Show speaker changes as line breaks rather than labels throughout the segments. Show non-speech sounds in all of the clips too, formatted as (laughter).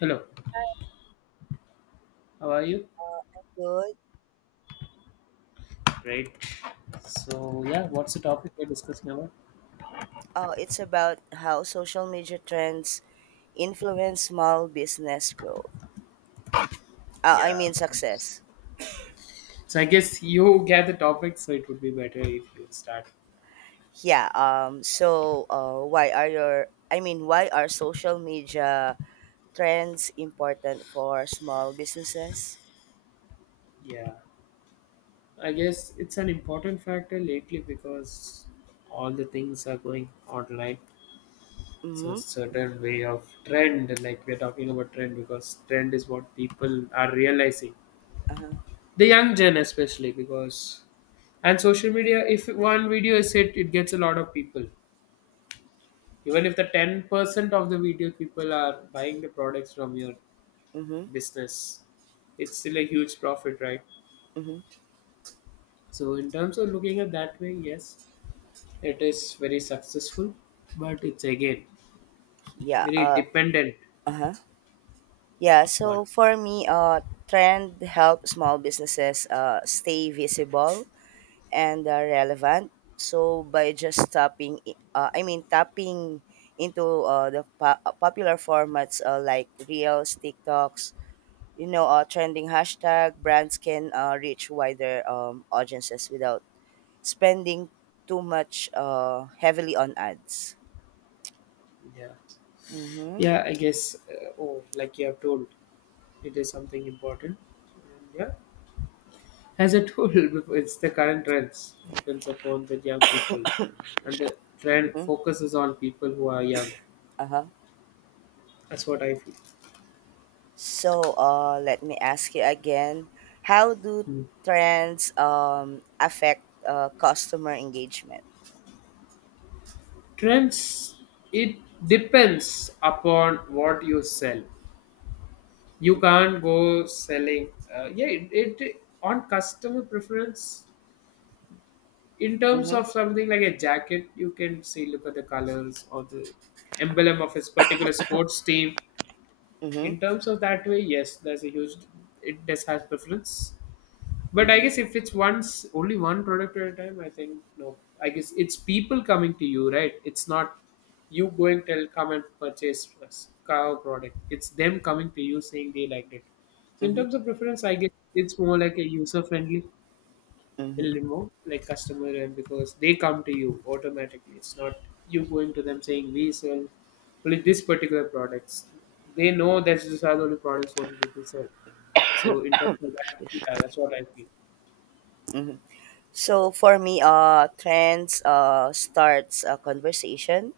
Hello, how are you?
Good.
Great. So, yeah, what's the topic we're discussing about?
It's about how social media trends influence small business growth. I
Yeah.
mean success.
So, I guess you get the topic, so it would be better if you start.
Yeah. Why are your? I mean, Why are social media trends important for small businesses?
Yeah. I guess it's an important factor lately because all the things are going online. So,
Mm-hmm.
certain way of trend, like we're talking about trend, because trend is what people are realizing.
Uh-huh.
The young gen, especially, because and social media, if one video is hit, it gets a lot of people. Even if the 10% of the video people are buying the products from your
Mm-hmm.
business, it's still a huge profit, right?
Mm-hmm.
So in terms of looking at that way, yes, it is very successful, but it's again
Yeah.
very
Uh.
dependent.
Uh-huh. Yeah. So
One.
for me, trend help small businesses stay visible and relevant. So by just tapping into the popular formats like Reels, TikToks, trending hashtag, brands can reach wider audiences without spending too much heavily on ads.
Yeah,
Mm-hmm.
yeah, I guess, oh, like you have told, it is something important. And yeah, as I told (laughs) before, it's the current trends depends upon the young people, and the trend
Mm-hmm.
focuses on people who are young.
Uh-huh.
That's what I feel.
So let me ask you again. How do trends affect customer engagement?
Trends, it depends upon what you sell. You can't go selling. Yeah, it on customer preference. In terms
Mm-hmm.
of something like a jacket, you can see, look at the colors or the emblem of his particular sports team.
Mm-hmm.
In terms of that way, yes, there's a huge. It does have preference. But I
Mm-hmm.
guess if it's once only one product at a time, I think no. I guess it's people coming to you, right? It's not you going tell come and purchase us our product. It's them coming to you saying they liked it. So in
Mm-hmm,
terms of preference, I guess it's more like a user friendly, a
mm-hmm,
little more like customer, and because they come to you automatically. It's not you going to them saying we sell only this particular products. They know that these are the only products what people sell. So in terms of that, yeah, that's what I feel.
mm-hmm. So for me, trends starts a conversation.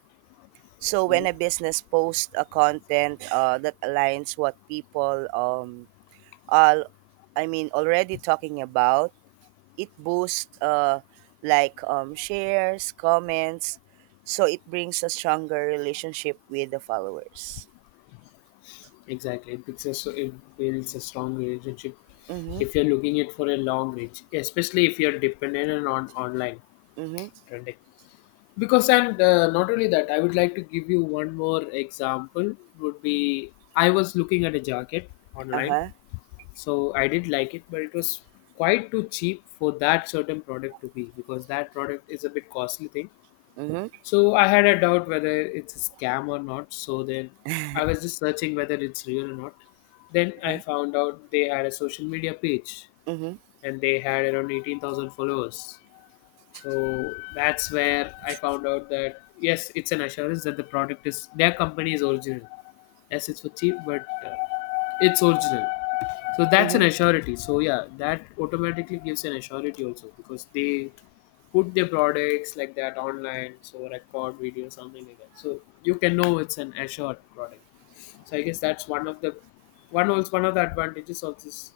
So when a
Mhm.
business posts a content that aligns what people all I mean already talking about, it boosts shares, comments. So it brings a stronger relationship with the followers.
Exactly, it builds a, so it builds a strong relationship
Mm-hmm.
if you're looking it for a long reach, especially if you're dependent on online
Mm-hmm.
trending. Because and not only that, I would like to give you one more example. Would be I was looking at a jacket online,
Uh-huh.
so I did like it, but it was quite too cheap for that certain product to be, because that product is a bit costly thing,
Mm-hmm.
so I had a doubt whether it's a scam or not. So then I was just searching whether it's real or not. Then I
Uh-huh.
found out they had a social media page,
Mm-hmm.
and they had around 18,000 followers. So that's where I found out that yes, it's an assurance that the product is, their company is original. Yes, it's for cheap, but it's original. So that's an
Mm-hmm.
assurity. So yeah, that automatically gives an assurity also, because they put their products like that online, so record video something like that, so you can know it's an assured product. So I guess that's one of the, one also one of the advantages of this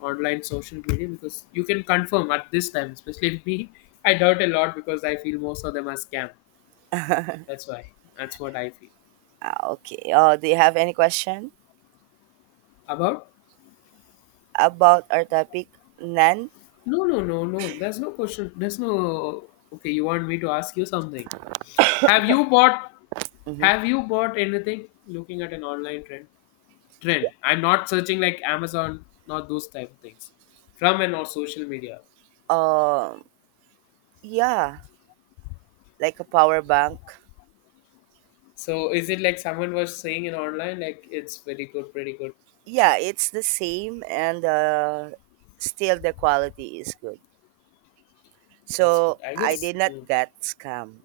online social media, because you can confirm at this time, especially with me, I doubt a lot because I feel most of them are scam. That's why. That's what I feel.
Ah, okay. Do you have any question?
About?
About our topic, NAN.
No, no, no, no. There's no question. There's no. Okay, you want me to ask you something? Have you bought?
Mm-hmm.
Have you bought anything? Looking at an online trend. Trend. I'm not searching like Amazon. Not those type of things. From and or social media.
Um, yeah, like a power bank.
So is it like someone was saying in online like it's very good, pretty good.
Yeah, it's the same, and still the quality is good.
That's good.
So
I
I
guess.
did not
Mm.
get scam.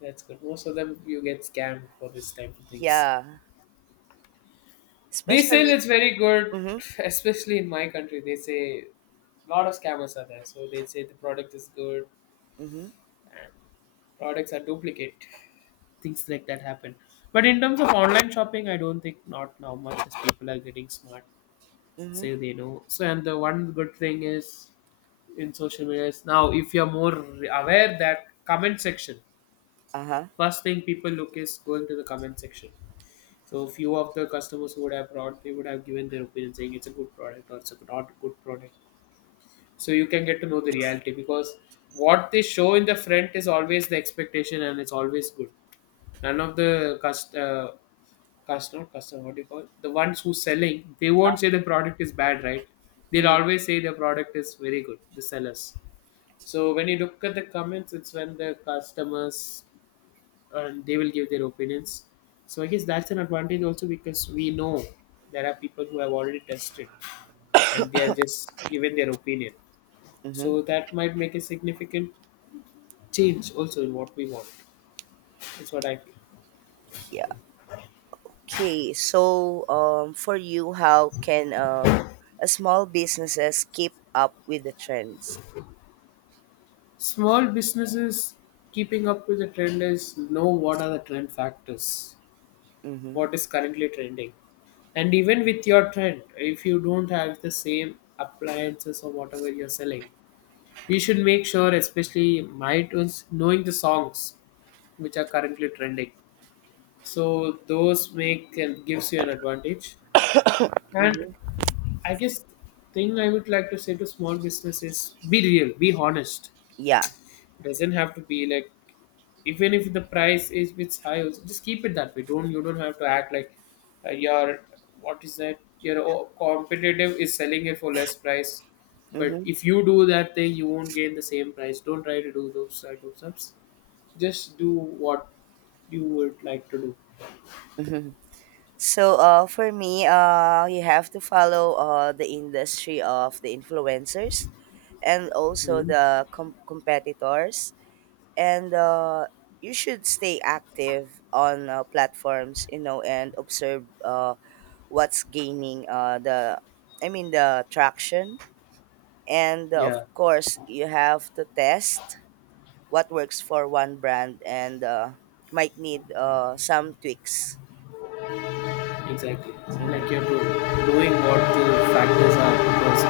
That's good. Most of them you get scammed for this type of things.
Yeah,
They sell
especially.
it's very good,
Mm-hmm.
(laughs) especially in my country. They say a lot of scammers are there, so they say the product is good
Mm-hmm.
and products are duplicate. Things like that happen. But in terms of online shopping, I don't think not now much as people are getting smart,
Mm-hmm.
say they know. So and the one good thing is in social media is now if you're more aware that comment section,
Uh-huh, Uh
first thing people look is going to the comment section. So few of the customers who would have brought, they would have given their opinion saying it's a good product or it's a not good product. So you can get to know the reality, because what they show in the front is always the expectation and it's always good. None of the customer, what do you call it? The ones who selling, they
huh.
won't say the product is bad, right? They'll
Mm-hmm.
always say the product is very good. The sellers. So when you look at the comments, it's when the customers, and they will give their opinions. So I guess that's an advantage also, because we know there are people who have already tested, and they are just given their opinion.
Mm-hmm.
So that might make a significant change also in what we want. That's what I feel.
Yeah. Okay. So, for you, how can a small businesses keep up with the trends?
Small businesses keeping up with the trend is know what are the trend factors,
Mm-hmm.
what is currently trending. And even with your trend, if you don't have the same appliances or whatever you're selling, you should make sure, especially my tunes, knowing the songs which are currently trending. So those make and gives you an advantage. And
Mm-hmm.
I guess thing I would like to say to small business is be real, be honest,
Yeah.
doesn't have to be like, even if the price is bit high also, just keep it that way. Don't, you don't have to act like your, what is that, your competitive is selling it for less price. But
Mm-hmm.
if you do that thing, you won't gain the same price. Don't try to do those type of stuffs. Just do what you would like to do.
Mm-hmm. So, for me, you have to follow the industry of the influencers and also
Mhm.
the competitors, and you should stay active on platforms, and observe what's gaining the traction, and of
Yeah.
course, you have to test what works for one brand and might need some tweaks.
Exactly.
Mm-hmm.
Like you're knowing what the factors are, because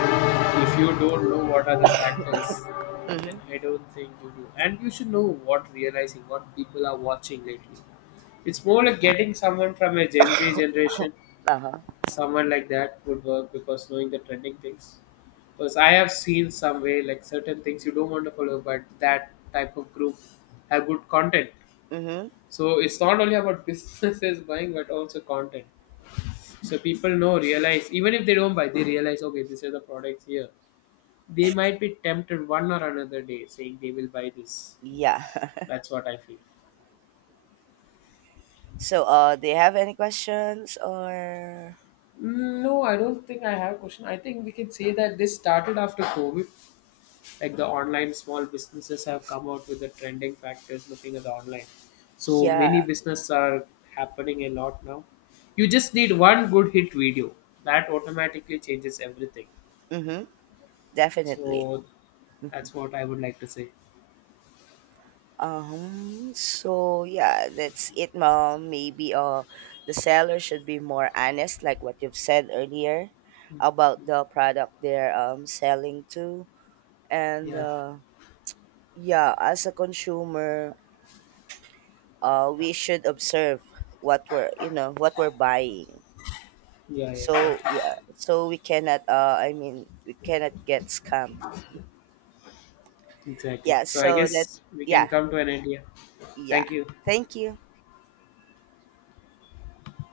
if you don't know what are the factors, then
Mm-hmm.
I don't think you do. And you should know what, realizing what people are watching lately. It's more like getting someone from a Gen Z generation,
Uh-huh.
someone like that would work, because knowing the trending things. Because I have seen some way like certain things you don't want to follow, but that type of group have good content.
Mm-hmm.
So it's not only about (laughs) businesses buying, but also content. So people know, realize, even if they don't buy, they realize, okay, these are the products here. They might be tempted one or another day saying they will buy this.
Yeah.
That's what I feel.
(laughs) So, do you have any questions or?
No, I don't think I have a question. I think we can say that this started after COVID. Like the online small businesses have come out with the trending factors looking at the online. So
Yeah.
many businesses are happening a lot now. You just need one good hit video. That automatically changes everything.
Mm-hmm. Definitely.
So that's what I would like to say.
So yeah, that's it, mom. Maybe the seller should be more honest, like what you've said earlier,
Mm.
about the product they're selling to, and
Yeah.
yeah, as a consumer, we should observe what we're buying.
Yeah, yeah,
So
yeah.
yeah, so we cannot we cannot get scammed.
Exactly.
Yeah,
So I
so that,
guess we can
yeah,
come to an idea.
yeah,
Thank you.
thank you.